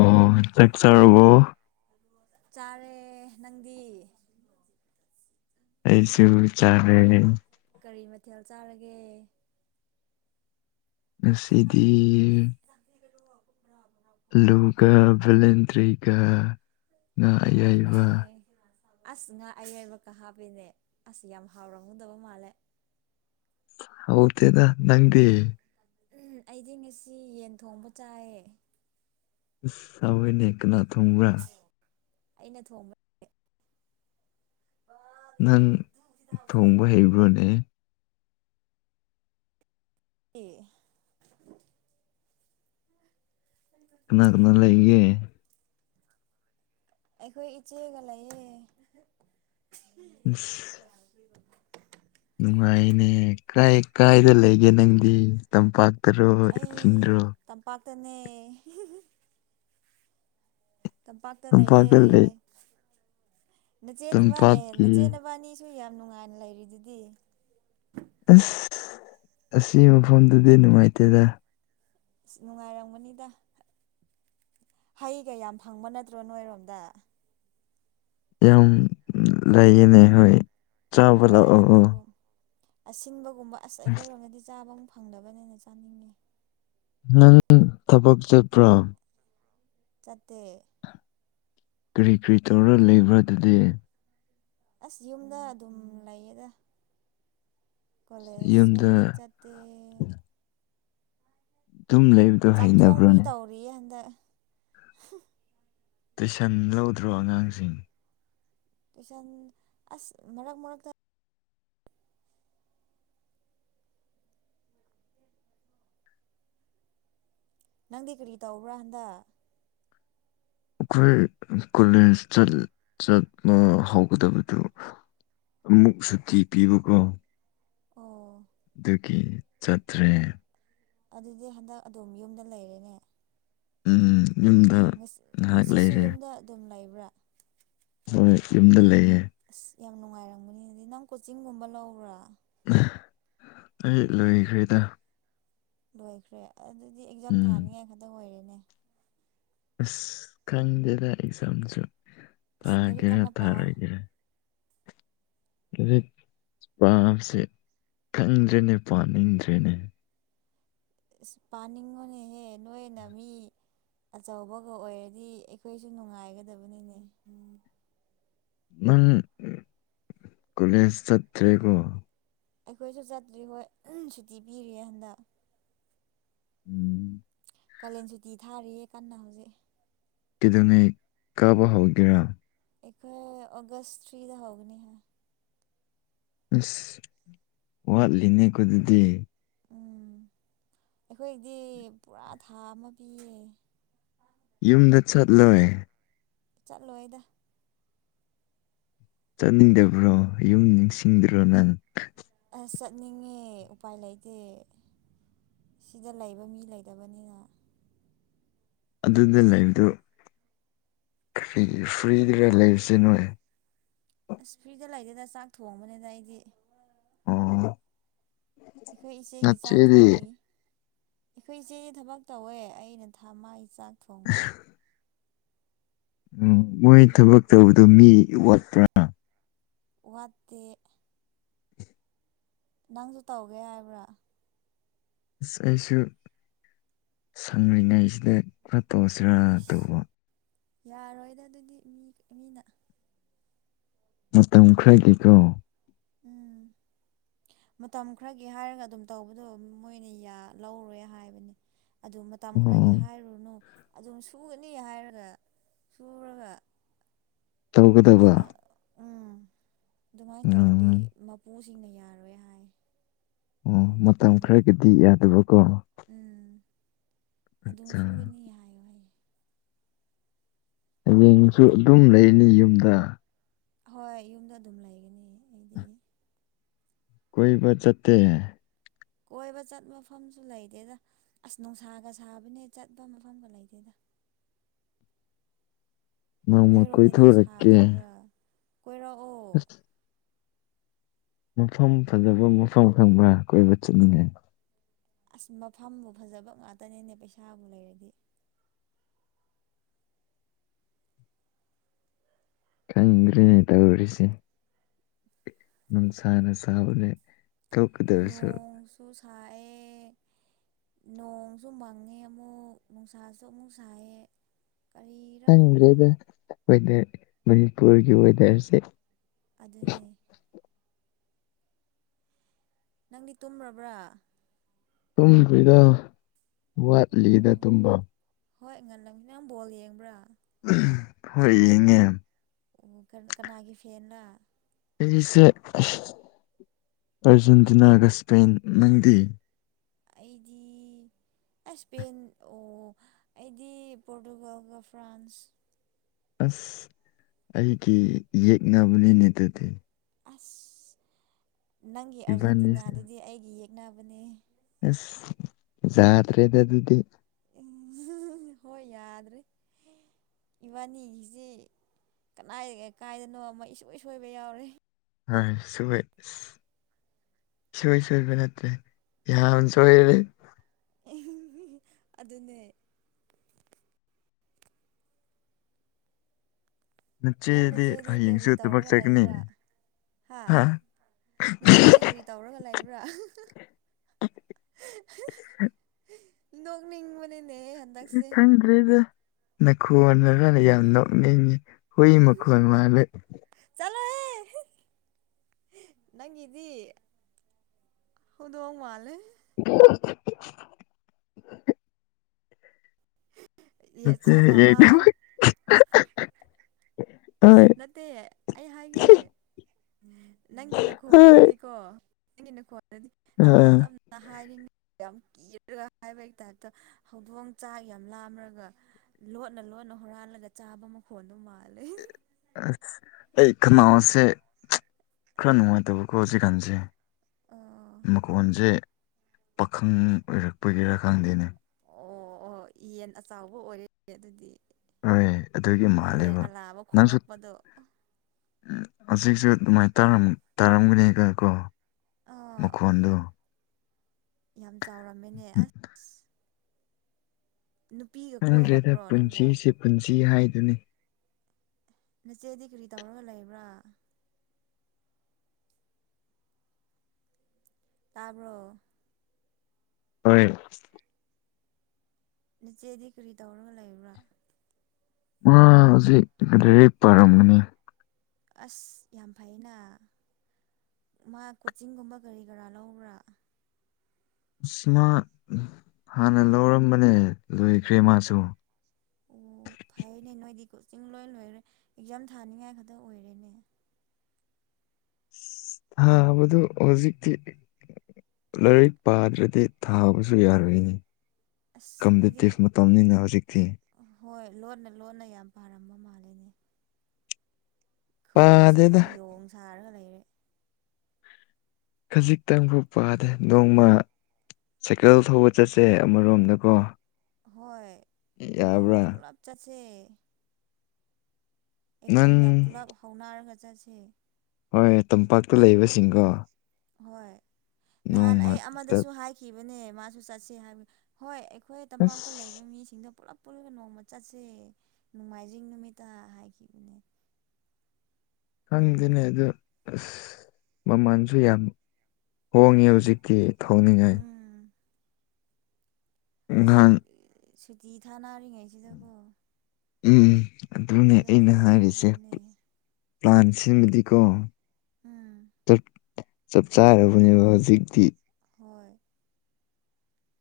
ꯑꯣ ꯆꯥꯛ ꯆꯥꯔꯕꯣ ꯆꯥꯔꯦ ꯅꯪꯗꯤ ꯑꯩꯁꯨ ꯆꯥꯔꯦ ꯀꯔꯤ ꯃꯊꯦꯜ ꯆꯥꯔꯒꯦ ꯉꯁꯤꯗꯤ [unintelligible] ꯑꯂꯨꯒ ꯚꯂꯦꯟꯗ꯭ꯔꯤꯒ ꯉꯥ ꯍꯥꯎꯋꯦꯅꯦ ꯑꯌꯥꯏꯕ ꯑꯁ ꯉꯥ ꯑꯌꯥꯏꯕꯀ ꯍꯥꯞꯄꯦꯅꯦ ꯑꯁ ꯌꯥꯝ ꯍꯥꯎꯔꯝꯒꯗꯕ ꯃꯥꯜꯂꯦ ꯍꯥꯎꯇꯦꯗ ꯅꯪꯗꯤ ꯎꯝ ꯑꯩꯗꯤ ꯉꯁꯤ ꯌꯦꯟ ꯊꯣꯡꯕ ꯆꯥꯏꯌꯦ ꯑꯁ ꯍꯥꯎꯋꯦꯅꯦ ꯀꯅꯥ ꯊꯣꯡꯕ꯭ꯔꯥ ꯑꯩꯅ ꯊꯣꯡꯕ ꯅꯦ ꯅꯪ ꯊꯣꯡꯕ ꯍꯩꯕ꯭ꯔꯣꯅꯦ ꯑꯦ ꯀꯅꯥ ꯀꯅꯥ ꯂꯩꯒꯦ ꯑꯩꯈꯣꯏ ꯏꯆꯦꯒ ꯂꯩꯌꯦ ꯎꯁ ꯅꯨꯡꯉꯥꯏꯅꯦ ꯀꯥꯏ ꯀꯥꯏꯗ ꯂꯩꯒꯦ ꯅꯪꯗꯤ ꯇꯝꯄꯥꯛ ꯇꯔꯣ ꯏꯈꯨꯟꯗꯔꯣ ꯇꯅꯦ ꯇꯝꯄꯥꯛꯇ ꯂꯩꯌꯦ ꯅꯆꯦꯅꯤ ꯋꯥꯟ ꯑꯦ ꯇꯝꯄꯥꯛꯀꯤ ꯅꯆꯦꯅꯕꯥꯅꯤꯁꯨ ꯌꯥꯝ ꯅꯨꯡꯉꯥꯏꯅ ꯂꯩꯔꯤꯗꯨꯗꯤ ꯑꯁ ꯑꯁꯤ ꯃꯐꯝꯗꯨꯗꯤ ꯅꯨꯡꯉꯥꯏꯇꯦꯗ ꯑꯁ ꯅꯨꯡꯉꯥꯏꯔꯝꯒꯅꯤꯗ ꯍꯩꯒ ꯌꯥꯝ ꯐꯪꯕ ꯅꯠꯇ꯭ꯔꯣ ꯅꯣꯏꯔꯣꯝꯗ ꯌꯥꯝ ꯂꯩꯌꯦꯅꯦ ꯍꯣꯏ ꯆꯥꯕ ꯍꯣꯏ ꯂꯥꯛꯑꯣ ꯑꯗꯨꯒꯨꯝ ꯑꯁꯤꯟꯕꯒꯨꯝꯕ ꯑꯁ ꯑꯩꯈꯣꯏꯔꯣꯝꯗꯗꯤ ꯆꯥꯕ ꯑꯃ ꯐꯪꯗꯕꯅꯦꯅ ꯆꯥꯅꯤꯡꯉꯦ ꯅꯪ ꯊꯕꯛ ꯆꯠꯄ꯭ꯔꯥ ꯆꯇ ꯀꯔꯤ ꯀꯔꯤ ꯇꯧꯔ ꯂꯩꯕ꯭ꯔꯥꯗꯗꯤ ꯑꯁ ꯌꯨꯝꯗ ꯑꯗꯨꯝ ꯂꯩꯌꯦꯗ ꯀꯣꯂꯦꯖꯁꯨ ꯌꯨꯝꯗ ꯍꯟꯗꯛ ꯆꯠꯇꯦ ꯑꯗꯨꯝ ꯂꯩꯕꯗꯣ ꯆꯥꯛꯊꯣꯡꯕꯤ ꯍꯩꯅꯕ꯭ꯔꯣꯅꯦ ꯇꯧꯔꯤꯌꯦ [unintelligible] ꯇꯨꯏꯁꯟ ꯂꯧꯗ꯭ꯔꯣ ꯑꯉꯥꯡꯁꯤꯡ ꯇꯨꯏꯁꯟ ꯑꯁ ꯃꯔꯛ ꯃꯔꯛꯇ ꯅꯪꯗꯤ ꯀꯔꯤ ꯇꯧꯕ꯭ꯔꯥ ꯍꯟꯗ ꯑꯩꯈꯣꯏ ꯀꯣꯂꯦꯖ ꯆꯠꯄ ꯍꯧꯒꯗꯕꯗꯨ ꯑꯃꯨꯛ ꯁꯨꯇꯤ ꯄꯤꯕꯀꯣ ꯑꯣ ꯑꯗꯨꯗꯨꯒꯤ ꯆꯠꯊ꯭ꯔꯦ ꯑꯗꯨꯗꯤ ꯍꯟꯗꯛ ꯑꯗꯨꯝ ꯌꯨꯝꯗ ꯂꯩꯔꯦꯅꯦ ꯎꯝ ꯌꯨꯝꯗ ꯉꯥꯏꯍꯥꯛ ꯉꯁꯤꯁꯨ ꯂꯩꯔꯦ ꯌꯨꯝꯗ ꯑꯗꯨꯝ ꯂꯩꯕ꯭ꯔꯥ ꯍꯣꯏ ꯌꯨꯝꯗ ꯂꯩꯌꯦ ꯑꯁ ꯌꯥꯝ ꯅꯨꯡꯉꯥꯏꯔꯝꯕꯅꯤꯗꯤ ꯅꯪ ꯀꯣꯆꯤꯡꯒꯨꯝꯕ ꯂꯧꯕ꯭ꯔꯥ ꯑꯩ ꯂꯣꯏꯈ꯭ꯔꯦꯗ ꯂꯣꯏꯈ꯭ꯔꯦ ꯑꯗꯨꯗꯤ ꯑꯦꯛꯖꯥꯝ ꯎꯝ ꯊꯥꯅꯤꯉꯥꯏ ꯈꯛꯇꯪ ꯑꯣꯏꯔꯦꯅꯦ ꯑꯁ ꯈꯪꯗꯦꯗ ꯑꯦꯛꯖꯥꯝꯁꯨ ꯑꯁ ꯂꯥꯏꯔꯤꯛ ꯂꯥꯛꯑꯒꯦꯔꯥ ꯀꯟꯅ ꯄꯥꯎ ꯊꯥꯔꯣꯏꯒꯦꯔꯥ ꯑ ꯄꯥꯝꯁꯦ ꯈꯪꯗ꯭ꯔꯦꯅꯦ ꯄꯥꯅꯤꯡꯗ꯭ꯔꯦꯅꯦ ꯑ ꯄꯥꯅꯤꯡꯉꯣꯅꯤꯍꯦ ꯅꯣꯏꯅ ꯃꯤ ꯑꯆꯧꯕꯒ ꯑꯣꯏꯔꯗꯤ ꯑꯩꯈꯣꯏꯁꯨ ꯅꯨꯡꯉꯥꯏꯒꯗꯕꯅꯤꯅꯦ ꯎꯝ ꯃ ꯀꯨꯂꯦꯁ ꯆꯇ꯭ꯔꯦꯒꯣ ꯑꯩꯈꯣꯏꯁꯨ ꯆꯠꯇ꯭ꯔꯤ ꯍꯣꯏ ꯎ ꯁꯨꯇꯤ ꯄꯤꯔꯤꯌꯦ ꯍꯟꯗꯛ ꯎꯝ ꯀꯥꯂꯦꯟ ꯁꯨꯇꯤ ꯊꯥꯔꯤꯌꯦ ꯀꯟꯅ ꯍꯧꯖꯤꯛ ꯀꯩꯗꯧꯉꯩ ꯀꯥꯕ ꯍꯧꯒꯦꯔꯥ ꯑꯩꯣꯏ ꯑꯣꯒꯁ ꯊꯔꯤꯗ ꯍꯧꯒꯅꯤ ꯍꯥꯏ ꯑꯁ ꯋꯥꯠꯂꯤꯅꯦꯀꯣ ꯑꯗꯨꯗꯤ ꯎꯝ ꯑꯩꯈꯣꯏꯗꯤ ꯄꯨꯔꯥ ꯊꯥ ꯑꯃ ꯄꯤꯌꯦ ꯌꯨꯝꯗ ꯆꯠꯂꯣꯏ ꯆꯠꯂꯣꯏꯗ ꯆꯠꯅꯤꯡꯗꯕ꯭ꯔꯣ ꯌꯨꯝ ꯅꯤꯡꯁꯤꯡꯗ꯭ꯔꯣ ꯅꯪ ꯑꯁ ꯆꯠꯅꯤꯡꯉꯦ ꯎꯄꯥꯏ ꯂꯩꯇꯦ꯫ ꯁꯤꯗ ꯂꯩꯕ ꯃꯤ ꯂꯩꯇꯕꯅꯤꯅ꯫ ꯑꯗꯨꯗ ꯂꯩꯕꯗꯨ ꯐ꯭ꯔꯤ ꯐ꯭ꯔꯤꯗꯔ ꯂꯩꯔꯤꯁꯦ ꯅꯣꯏ꯫ ꯑꯁ ꯐ꯭ꯔꯤꯗ ꯂꯩꯗꯦꯗ ꯆꯥꯛ ꯊꯣꯡꯕꯅꯤꯅ ꯑꯩꯗꯤ꯫ ꯑꯣ꯫ ꯑꯩꯈꯣꯏ ꯏꯆꯦꯒꯤ ꯆꯥꯛ ꯅꯆꯦꯗꯤ ꯊꯣꯡꯂꯤ꯫ ꯑꯈꯣꯏ ꯏꯆꯦꯗꯤ ꯊꯕꯛ ꯇꯧꯋꯦ ꯑꯩꯅ ꯊꯥ ꯃꯥꯒꯤ ꯆꯥꯛ ꯊꯣꯡꯕ꯫ ꯎꯝ ꯃꯣꯏ ꯊꯕꯛ ꯇꯧꯕꯗꯣ ꯃꯤ ꯋꯥꯠꯄ꯭ꯔꯥ꯫ ꯋꯥꯠꯇꯦ꯫ ꯅꯪꯁꯨ ꯇꯧꯒꯦ ꯍꯥꯏꯕ꯭ꯔꯥ꯫ ꯑꯁ ꯑꯩꯁꯨ ꯁꯪꯂꯤꯉꯩꯁꯤꯗ ꯈꯔ ꯇꯣꯁꯤꯔꯥ ꯏꯁ ꯇꯧꯕ꯫ ꯌꯥꯔꯣꯏꯗ ꯑꯗꯨꯗꯤ ꯃꯤ ꯃꯤꯅ꯫ ꯃꯇꯝ ꯈꯔꯒꯤꯀꯣ꯫ ꯎꯝ [inaudible] [unintelligible] ꯃꯇꯝ ꯈꯔꯒꯤ ꯍꯥꯏꯔꯒ ꯑꯗꯨꯝ ꯇꯧꯕꯗꯣ ꯃꯣꯏꯅ ꯌꯥ ꯂꯧꯔꯣꯏ ꯍꯥꯏꯕꯅꯤ꯫ ꯑꯗꯨ ꯃꯇꯝ ꯈꯔꯒꯤ ꯑꯣ ꯍꯥꯏꯔꯨꯅꯨ꯫ ꯑꯗꯨꯝ ꯁꯨꯒꯅꯤ ꯍꯥꯏꯔꯒ ꯁꯨꯔꯒ ꯇꯧꯒꯗꯕ꯫ ꯅꯪꯅ ꯎꯝ ꯑꯗꯨꯃꯥꯏꯅ ꯇꯧꯔꯗꯤ ꯎꯝ ꯃꯄꯨꯁꯤꯡꯅ ꯌꯥꯔꯣꯏ ꯍꯥꯏ꯫ ꯑꯣ ꯃꯇꯝ ꯈꯔꯒꯤꯗꯤ ꯌꯥꯗꯕꯀꯣ꯫ ꯎꯝ ꯑꯗꯨꯝ ꯑꯠꯆꯥ ꯁꯨꯒꯅꯤ ꯍꯥꯏꯌꯨ ꯍꯥꯏꯌꯦ꯫ ꯍꯌꯦꯡꯁꯨ ꯑꯗꯨꯝ ꯂꯩꯅꯤ ꯌꯨꯝꯗ꯫ ꯍꯣꯏ ꯌꯨꯝꯗ ꯑꯗꯨꯝ ꯂꯩꯒꯅꯤ ꯑꯩꯗꯤ꯫ ꯀꯣꯏꯕ ꯆꯠꯇꯦ꯫ ꯀꯣꯏꯕ ꯆꯠꯄ ꯃꯐꯝꯁꯨ ꯂꯩꯇꯦꯗ ꯑꯁ ꯅꯨꯡꯁꯥꯒ ꯁꯥꯕꯅꯦ ꯆꯠꯄ ꯃꯐꯝꯒ ꯂꯩꯇꯦꯗ꯫ [unintelligible] [inaudible] ꯅꯣꯡꯃ ꯀꯣꯏ ꯅꯣꯏꯔꯣꯝꯗꯗꯤ ꯊꯣꯛꯔꯛꯀꯦ꯫ ꯁꯥꯗꯕ꯭ꯔꯥ ꯀꯣꯏꯔꯛꯑꯣ ꯑꯁ [unintelligible] [inaudible] ꯃꯐꯝ ꯐꯖꯕ ꯃꯐꯝ ꯈꯪꯕ꯭ꯔꯥ ꯀꯣꯏꯕ ꯆꯠꯅꯤꯡꯉꯦ꯫ ꯑꯁ ꯃꯐꯝꯕꯨ ꯐꯖꯕ ꯉꯥꯛꯇꯅꯤꯅꯦ ꯄꯩꯁꯥꯕꯨ ꯂꯩꯔꯗꯤ꯫ ꯈꯪꯗ꯭ꯔꯤꯉꯩ ꯇꯧꯔꯤꯁꯦ꯫ ꯅꯨꯡꯁꯥꯅꯁꯥꯕꯅꯦ꯫ ꯅꯣꯡꯁꯨ ꯁꯥꯑꯦ꯫ ꯅꯣꯡꯁꯨ ꯃꯪꯉꯦ ꯑꯃꯨꯛ ꯅꯨꯡꯁꯥꯁꯨ ꯑꯃꯨꯛ ꯁꯥꯏꯌꯦ꯫ ꯈꯪꯗ꯭ꯔꯦꯗ ꯋꯦꯗꯔ ꯃꯅꯤꯄꯨꯔꯒꯤ ꯋꯦꯗꯔꯁꯦ꯫ ꯑꯗꯨꯅꯤ꯫ ꯅꯪꯗꯤ ꯇꯨꯝꯔꯕ꯭ꯔꯥ꯫ ꯇꯨꯝꯗ꯭꯭ꯔꯤꯗ ꯑꯣ ꯋꯥꯠꯂꯤꯗ ꯇꯨꯝꯕ꯫ ꯍꯣꯏ ꯉꯜꯂꯃꯤ ꯅ ꯕꯣꯜ ꯌꯦꯡꯕ꯭ꯔꯥ꯫ ꯍꯣꯏ ꯌꯦꯡ ꯉꯦ꯫ ꯎ ꯀꯅꯥꯒꯤ ꯐꯦꯟꯔꯥ꯫ ꯑꯩꯁꯦ ꯑꯔꯖꯦꯟꯇꯤꯅꯥꯒ ꯏꯁꯄꯦꯟ ꯅꯪꯗꯤ꯫ ꯑꯩꯗꯤ ꯏꯁꯄꯦꯟ ꯑꯣ ꯑꯩꯗꯤ ꯄꯣꯔꯇꯨꯒꯜꯒ ꯐ꯭ꯔꯥꯟꯁ꯫ ꯑꯁ ꯑꯩꯒꯤ ꯌꯦꯛꯅꯕꯅꯤꯅꯦ ꯑꯗꯨꯗꯤ꯫ ꯑꯁ ꯅꯪꯒꯤ ꯏꯕꯥꯅꯤꯁꯦ ꯑꯥꯔꯖꯦꯟꯇꯤꯅꯥꯗꯨꯗꯤ ꯑꯩꯒꯤ ꯌꯦꯛꯅꯕꯅꯦ꯫ ꯌꯥꯗꯔ꯭ꯦꯗꯥ ꯑꯗꯨꯗꯤ꯫ ꯍꯣꯏ ꯌꯥꯗ꯭ꯔꯦ꯫ ꯏꯕꯥꯅꯤꯁꯤ ꯀꯗꯥꯏ ꯀꯥꯏꯗꯅꯣ ꯑꯃ ꯁꯁꯣꯏ ꯁꯣꯏꯕ ꯌꯥꯎꯔꯤꯦ ꯑ ꯁꯋꯦꯁ [inaudible] [unintelligible] ꯁꯏ ꯁꯣꯏꯕ ꯅꯠꯇ꯭ꯔꯦ ꯌꯥꯁꯨꯔꯦ ꯑꯗꯨꯅꯦ ꯅꯣꯏ ꯅꯆꯦꯗꯤ ꯀꯔꯤ ꯍꯌꯦꯡꯁꯨ ꯊꯕꯛ ꯇꯧꯔꯒ ꯆꯠꯒꯅꯤ ꯂꯩꯕ꯭ꯔꯥ ꯍꯥ ꯅꯆꯦꯗꯤ ꯀꯔꯤ ꯇꯧꯔꯒ ꯂꯩꯕ꯭ꯔꯥ [unintelligible] [inaudible] ꯅꯣꯛ ꯅꯤꯡ ꯕꯅꯦ ꯊꯪꯗ꯭ꯔꯔꯤꯗ ꯅꯈꯣꯟꯗꯨꯒ ꯌꯥꯝ ꯅꯣꯛꯅꯤꯡ ꯌꯦ ꯍꯨꯢ ꯃꯈꯣꯜ ꯃꯥꯜꯒꯦ [inaudible] [unintelligible] ꯅꯪ ꯏꯤꯗꯤ ꯎꯗꯣꯡꯣꯡ ꯃꯥꯜ ꯑ [unintelligible] [inaudible] ꯑꯁꯦ ꯆꯥꯛ ꯌꯥꯝ ꯂꯥꯝ ꯅꯪ [unintelligible] [inaudible] ꯅꯠꯇꯦ ꯑꯩ ꯍꯥꯏꯒꯦ ꯅꯪꯒꯤ ꯍꯣꯏ ꯅꯈꯣꯟꯗꯨꯗꯤꯀꯣ ꯅꯪꯒꯤ ꯅꯈꯣꯟꯗꯨꯗꯤ ꯇꯞꯅ ꯑꯥ ꯇꯞꯅ ꯍꯥꯏꯔꯤꯉꯩ ꯌꯥꯝ ꯀꯤꯔꯒ ꯍꯥꯏꯕꯒꯤ ꯇꯥꯏꯞꯇ ꯍꯧꯗꯣꯡ ꯆꯥꯛ ꯌꯥꯝ ꯂꯥꯝꯔꯒ ꯂꯣꯠꯅ ꯂꯣꯠꯅ ꯍꯨꯔꯥꯜꯂꯒ ꯆꯥꯕ ꯃꯈꯣꯟꯗꫭ ꯃꯥꯜꯂꯦ ꯑꯁ ꯑꯩ ꯈꯅꯥꯎꯁꯦ ꯈꯔ ꯅꯨꯡꯉꯥꯏꯇꯕꯀꯣ ꯍꯧꯖꯤꯛꯀꯥꯟꯁꯦ ꯑꯥ ꯃꯈꯣꯟꯖꯦ ꯄꯥꯈꯪ ꯑꯣꯏꯔꯛꯄꯒꯤꯔꯥ ꯈꯪꯗꯦꯅꯦ ꯑꯣ ꯑꯣ ꯌꯦꯟ ꯑꯆꯥꯎꯕ ꯑꯣꯏꯔꯦ ꯑꯗꯨꯗꯤ ꯍꯣꯏ ꯑꯗꯨꯒꯤ ꯌꯦꯟ ꯃꯥꯜꯂꯦꯕ ꯑꯂꯥꯕ ꯅꯪꯁꯨ ꯎ ꯈꯣꯡꯂꯛꯄꯗꯣ ꯑꯁꯤꯛꯁꯨ ꯑꯗꯨꯃꯥꯏꯅ ꯇꯥꯔꯝ ꯇꯥꯔꯝꯒꯅꯤꯒ ꯀꯣ ꯑꯥ ꯃꯨꯈꫭꯟꯗꯨ ꯌꯥꯝ ꯆꯥꯎꯔꯝꯃꯦꯅꯦ ꯑꯁ ꯅꯨꯄꯤꯒ ꯈꯪꯗ꯭ꯔꯦꯗ ꯀꯣꯏꯔꯕ꯭ꯔꯣ ꯅꯪꯕꯨ ꯄꯨꯟꯁꯤꯁꯤ ꯄꯨꯟꯁꯤ ꯍꯥꯏꯗꯨꯅꯤ ꯅꯆꯦꯗꯤ ꯀ꯭ꯔꯤ ꯇꯧꯔꯒ ꯂꯩꯕ꯭ꯔꯥ ꯇꯥꯕ꯭ꯔꫭ ꯍꯣꯏ ꯅꯆꯦꯗꯤ ꯀ꯭ꯔꯤ ꯇꯧꯔꯒ ꯂꯩꯕ꯭ꯔꯥ ꯃꯥ ꯍꯨꯖꯤꯛ ꯂꯔꯤꯛ ꯄꯥꯔꯝꯒꯅꯤ ꯑꯁ ꯌꯥꯝ ꯐꯩꯑꯅ ꯃꯥ ꯀꯣꯆꯤꯡꯒꯨꯝꯕ ꯀꯔꯤ ꯀꯔꯥ ꯂꯧꯕ꯭ꯔꯥ ꯏꯁ ꯃꯥ ꯍꯥꯟꯅ ꯂꯧꯔꯝꯕꯅꯦ ꯂꯣꯏꯈ꯭ꯔꯦ ꯃꯥꯁꯨ [inaudible] ꯐꯩꯌꯦꯅꯦ ꯅꯣꯏꯗꯤ ꯀꯣꯆꯤꯡ ꯂꯣꯏ ꯂꯣꯏꯔꯦ ꯑꯦꯛꯖꯥꯝ ꯊꯥꯅꯤꯡꯉꯥꯏ ꯈꯛꯇ ꯑꯣꯏꯔꯦꯅꯦ ꯊꯥꯕꯗꯨ ꯍꫭꯖꯤꯛꯇꯤ ꯂꯥꯏꯔꯤꯛ ꯄꯥꯗ꯭ꯔꯗꯤ ꯊꯥꯕꯁꯨ ꯌꯥꯔꯣꯏꯅꯦ ꯑꯁ ꯅꯣꯏꯗꯤ ꯀꯝꯄꯤꯇꯤꯐ ꯃꯇꯝꯅꯤꯅ ꯍꯨꯖꯤꯛꯇꯤ ꯍꯣꯏ ꯂꯣꯟꯅ ꯂꯣꯟꯅ ꯌꯥꯝ ꯄꯥꯔꯝꯕ ꯃꯥꯜꯂꯤꯅꯦ ꯑꯈꯣꯏꯅ ꯁꯤꯗ ꯄꯥꯗꯦꯗ ꯌꯣꯡ ꯁꯥꯔꯒ ꯂꯩꯔꯦ ꯈꯖꯤꯛꯇꯪꯕꯨ ꯄꯥꯗ ꯅꯣꯡꯃ ꯁꯥꯏꯀꯜ ꯊꯧꯕ ꯆꯠꯁꯦ ꯑꯃꯔꯣꯝꯗꯀꯣ ꯍꯣꯏ ꯅꯣꯡꯃ ꯌꯥꯕ꯭ꯔꯥ ꯄꯨꯂꯞ ꯆꯠꯁꯦ ꯑꯩꯈꯣꯏ ꯅꯪ ꯃꯤꯌꯥꯝ ꯄꯨꯂꯞ ꯍꯧꯅꯥꯔꯒ ꯆꯠꯁꯦ ꯍꯣꯏ ꯇꯝꯄꯥꯛꯇ ꯂꯩꯕꯁꯤꯡꯒꯣ ꯍꯣꯏ ꯅꯍꯥꯟ ꯑꯩ ꯑꯃꯗꯁꯨ ꯆꯠ- ꯍꯥꯏꯈꯤꯕꯅꯦ ꯃꯥꯁꯨ ꯆꯠꯁꯦ ꯍꯥꯏꯕ ꯍꯣꯏ ꯑ ꯑꯩꯈꯣꯏ ꯇꯝꯄꯥꯛꯇ ꯂꯩꯕ ꯑꯁ ꯃꯤꯁꯤꯡꯗ ꯄꯨꯜꯂꯞ ꯄꯨꯜꯂ ꯅꯣꯡꯃ ꯆꯠꯁꯦ ꯅꯣꯡꯃꯥꯏꯖꯤꯡ ꯅꯨꯃꯤꯠꯇꯥ ꯍꯥꯏꯈꯤꯕꯅꯦ ꯈꯪꯗꯦꯅꯦ ꯑꯗꯨ ꯑꯁ ꯃꯃꯥꯟꯁꯨ ꯌꯥꯝ ꯍꯣꯡꯉꯦ ꯍꯨꯖꯤꯛꯇꯤ ꯊꯧꯅꯤꯡꯉꯥꯏ ꯎꯝ ꯍꯧꯖꯤꯛ ꯏꯉꯥꯡ ꯁꯨꯇꯤ ꯊꯥꯅꯥꯔꯤꯉꯩꯁꯤꯗꯀꯣ ꯎꯝ ꯑꯗꯨꯅꯦ ꯑꯩꯅ ꯍꯥꯏꯔꯤꯁꯦ ꯌꯥꯕꯅꯦ ꯄ꯭ꯂꯥꯟ ꯁꯤꯃꯗꯤꯀꯣ ꯎꯝ ꯆꯞ ꯆꯞ ꯆꯥꯔꯕꯅꯦꯕ ꯍꯧꯖꯤꯛꯇꯤ ꯍꯣꯏ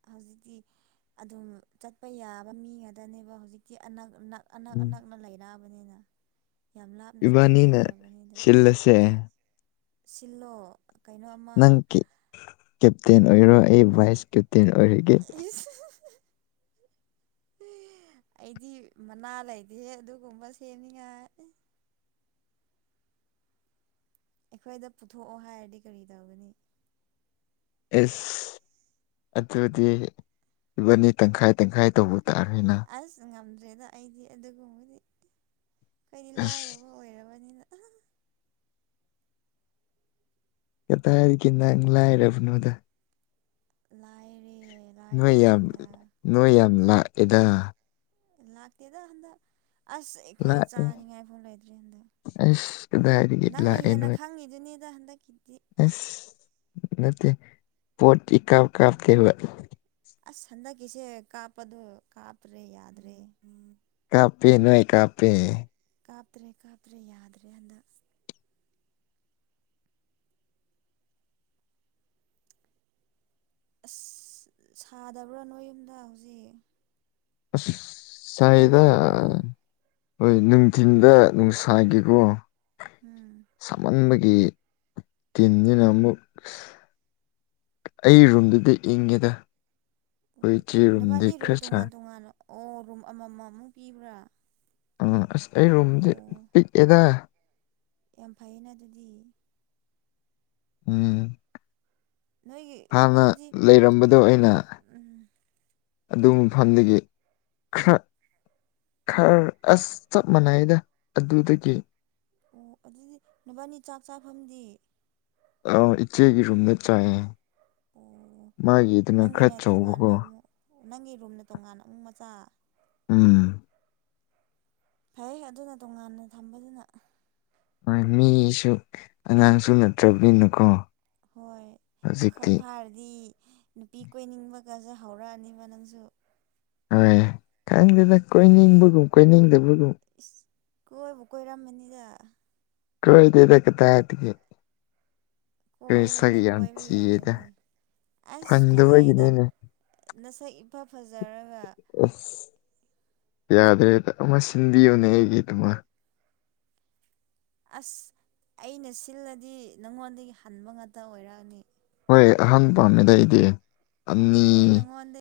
ꯍꯧꯖꯤꯛꯇꯤ ꯑꯗꯨꯝ ꯆꯠꯄ ꯌꯥꯕ ꯃꯤꯉꯗꯅꯦꯕ ꯍꯨꯖꯤꯛꯇꯤ ꯑꯅꯛ ꯅꯛ ꯑꯅꯛ ꯎꯝ ꯑꯅꯛꯅ ꯂꯩꯔꯥꯕ ꯏꯕꯥꯅꯤꯅ ꯂꯩꯅꯗ꯭ꯔꯕꯅꯤꯗ ꯁꯤꯜꯂꯁꯦ ꯁꯤꯜꯂꯣ ꯀꯩꯅꯣ ꯑꯃ ꯇꯦꯟ ꯑꯣꯏꯔꯣ ꯑꯩ ꯚꯥꯏꯁ ꯀꯦꯞꯇꯦꯟ ꯑꯣꯏꯔꯒꯦ [inaudible] [unintelligible] ꯑꯩꯗꯤ ꯃꯅꯥ ꯂꯩꯗꯤꯍꯦ ꯑꯗꯨꯒꯨꯝꯕ ꯁꯦꯝꯅꯤꯉꯥꯏ ꯑꯩꯈꯣꯏꯗ ꯄꯨꯊꯣꯛꯑꯣ ꯍꯥꯏꯔꯗꯤ ꯀꯔꯤ ꯇꯧꯒꯅꯤ ꯑꯦꯁ ꯑꯗꯨꯗꯤ ꯏꯕꯅꯤ ꯇꯪꯈꯥꯏ ꯇꯪꯈꯥꯏ ꯇꯧꯕ ꯇꯥꯔꯦꯅ ꯑꯁ ꯉꯝꯗ꯭ꯔꯦꯗꯣ ꯑꯩꯗꯤ ꯑꯗꯨꯒꯨꯝꯕꯗꯤ ꯀꯩꯗꯤ ꯑꯁ ꯂꯥꯏꯔꯕ ꯑꯣꯏꯔꯕꯅꯤꯅ ꯀ ꯇ ꯑ ꯀꯅ ꯂꯑꯔ ꯅꯗ ꯂꯥꯏꯔꯦ ꯅꯨ ꯂꯥꯏꯔꯔꯦ ꯌꯥꯝ ꯍꯟꯗꯛ ꯅꯨ ꯌꯥꯝ ꯂꯥꯛ ꯑꯦꯗ ꯂꯥꯛꯇꯦꯗ ꯍꯟꯗꯛ ꯑꯁ ꯑꯩꯈꯣꯏ ꯂꯥꯛꯑꯦ ꯆꯥꯅꯤꯡꯉꯥꯏ ꯐꯥꯎ ꯂꯩꯇ꯭ꯔꯦ ꯍꯟꯗꯛ ꯑꯁ ꯀꯗꯥꯏꯗꯒꯤ ꯅꯪꯅ ꯍꯦꯟꯅ ꯈꯪꯉꯤꯗꯨꯅꯤꯗ ꯍꯟꯗꯛꯀꯤꯗꯤ ꯑꯦꯁ ꯅꯠꯇꯦ ꯄꯣꯠ ꯏ ꯀꯥꯞ ꯀꯥꯞ ꯀꯩ ꯑꯁ ꯍꯟꯗꯛꯀꯤꯁꯦ ꯀꯥꯞꯄꯗꯣ ꯀꯥꯞꯇ꯭ꯔꯦ ꯌꯥꯗ꯭ꯔꯦ ꯀꯥꯄꯤ ꯅ ꯀꯥꯄꯤ ꯀꯥꯞꯇ꯭ꯔꯦ ꯀꯥꯞꯇ꯭ꯔꯦ ꯌꯥꯗ꯭ꯔꯦ ꯍꯟꯗ ꯑꯁ ꯁꯥꯗꯕ꯭ꯔꯥ ꯅꯣꯏ ꯌꯨꯝꯗ ꯍꯧꯖꯤꯛ ꯑ ꯐꯦꯟ ꯁꯍꯤꯗ ꯊꯥꯕ꯭ꯔꯥ ꯍꯣꯏ ꯅꯨꯡꯊꯤꯤꯟꯗ ꯅꯨꯡꯁꯥꯒꯦꯀꯣ ꯎꯝ ꯇꯤꯅ ꯅꯝꯕ ꯑꯩ ꯔꯨꯝꯗꯨꯗꯤ ꯏꯪꯉꯦꯗ ꯑꯩꯈꯣꯏ ꯑꯣ ꯏꯆꯦ ꯔꯨꯝꯗꯤ ꯅꯕꯥꯅꯤ ꯔꯨꯝ ꯈꯔ ꯇꯣꯉꯥꯟ ꯁꯔ ꯇꯣꯉꯥꯟ ꯑꯣ ꯔꯨꯝ ꯑꯃꯃꯃꯨꯛ ꯄꯤꯕ꯭ꯔꯥ ꯑꯥ ꯑꯁ ꯑꯩ ꯔꯨꯝꯁꯦ ꯑꯣ ꯄꯤꯛꯑꯦꯗ ꯌꯥꯝ ꯐꯩꯌꯦꯅ ꯑꯗꯨꯗꯤ ꯎꯝ ꯅꯣꯏꯒꯤ ꯍꯥꯟꯅ ꯑꯗꯨꯗꯤ ꯂꯩꯔꯝꯕꯗꯣ ꯑꯩꯅ ꯎꯝ ꯑꯗꯨ ꯃꯐꯝꯗꯒꯤ ꯈꯔ ꯈꯔ ꯑꯁ ꯆꯞ ꯃꯥꯟꯅꯩꯗ ꯑꯗꯨꯗꯒꯤ ꯑꯣ ꯑꯗꯨꯗꯤ ꯅꯨꯄꯥꯅꯤ ꯆꯥꯛ ꯆꯥꯐꯝꯗꯤ ꯑ ꯏꯆꯦꯒꯤ ꯔꯨꯝꯗ ꯆꯥꯏ ꯑꯣ ꯅꯪꯒꯤꯅ ꯇꯣꯉꯥꯟꯅ ꯑꯃꯨꯛ ꯅꯪꯒꯤ ꯔꯨꯝꯅ ꯇꯣꯉꯥꯟꯅ ꯑꯃꯨꯛ ꯃꯆꯥ ꯎꯝ ꯐꯩ ꯑꯗꯨꯅ ꯇꯣꯉꯥꯟꯅ ꯊꯝꯕꯗꯨꯅ ꯍꯣꯏ ꯃꯤꯁꯨ ꯑꯉꯥꯡꯁꯨ ꯅꯠꯇ꯭ꯔꯕꯤꯅꯨꯀꯣ ꯍꯣꯏ ꯄꯥꯈꯪ ꯐꯥꯔꯗꯤ ꯅꯨꯄꯤ ꯀꯣꯏꯅꯤꯡꯕ ꯒꯖꯥ ꯍꯧꯔꯥꯑꯅꯤ ꯃꯅꯁꯨ ꯍꯣꯏ ꯈꯪꯗꯅ ꯀꯣꯏꯅꯤꯡꯕꯒꯨꯝ ꯀꯣꯏꯅꯤꯡꯗꯕ ꯀꯣꯏꯕꯨ ꯀꯣꯏꯔꯝꯕꯅꯤꯗ ꯀꯣꯏꯗꯔ ꯀ ꯇꯥꯏꯒꯦ ꯀꯩꯁꯥ ꯀ ꯀꯣꯏꯔꯣꯅꯦ ꯌꯥ ꯀꯣꯏꯕ ꯆꯗ ꯌꯥꯔꯦꯅꯦ ꯑꯁ ꯐꯖꯩꯗ ꯅꯁꯛ ꯏꯐ ꯐꯖꯔꯒ ꯑꯁ ꯌꯥꯗ꯭ꯔꯦꯗ ꯑꯃ ꯁꯤꯟꯕꯤꯌꯨꯅꯦ ꯑꯩꯒꯤꯗꯨꯃ ꯑꯁ ꯑꯩꯅ ꯁꯤꯜꯂꯗꯤ ꯅꯪꯉꯣꯟꯗꯒꯤ ꯍꯟꯕ ꯉꯥꯛꯇ ꯑꯣꯏꯔꯛꯑꯅꯤ ꯍꯣꯏ ꯑꯍꯥꯡ ꯄꯥꯝꯃꯤꯗ ꯑꯩꯗꯤ ꯑꯅꯤ ꯑꯦ ꯅꯪꯉꯣꯟꯗ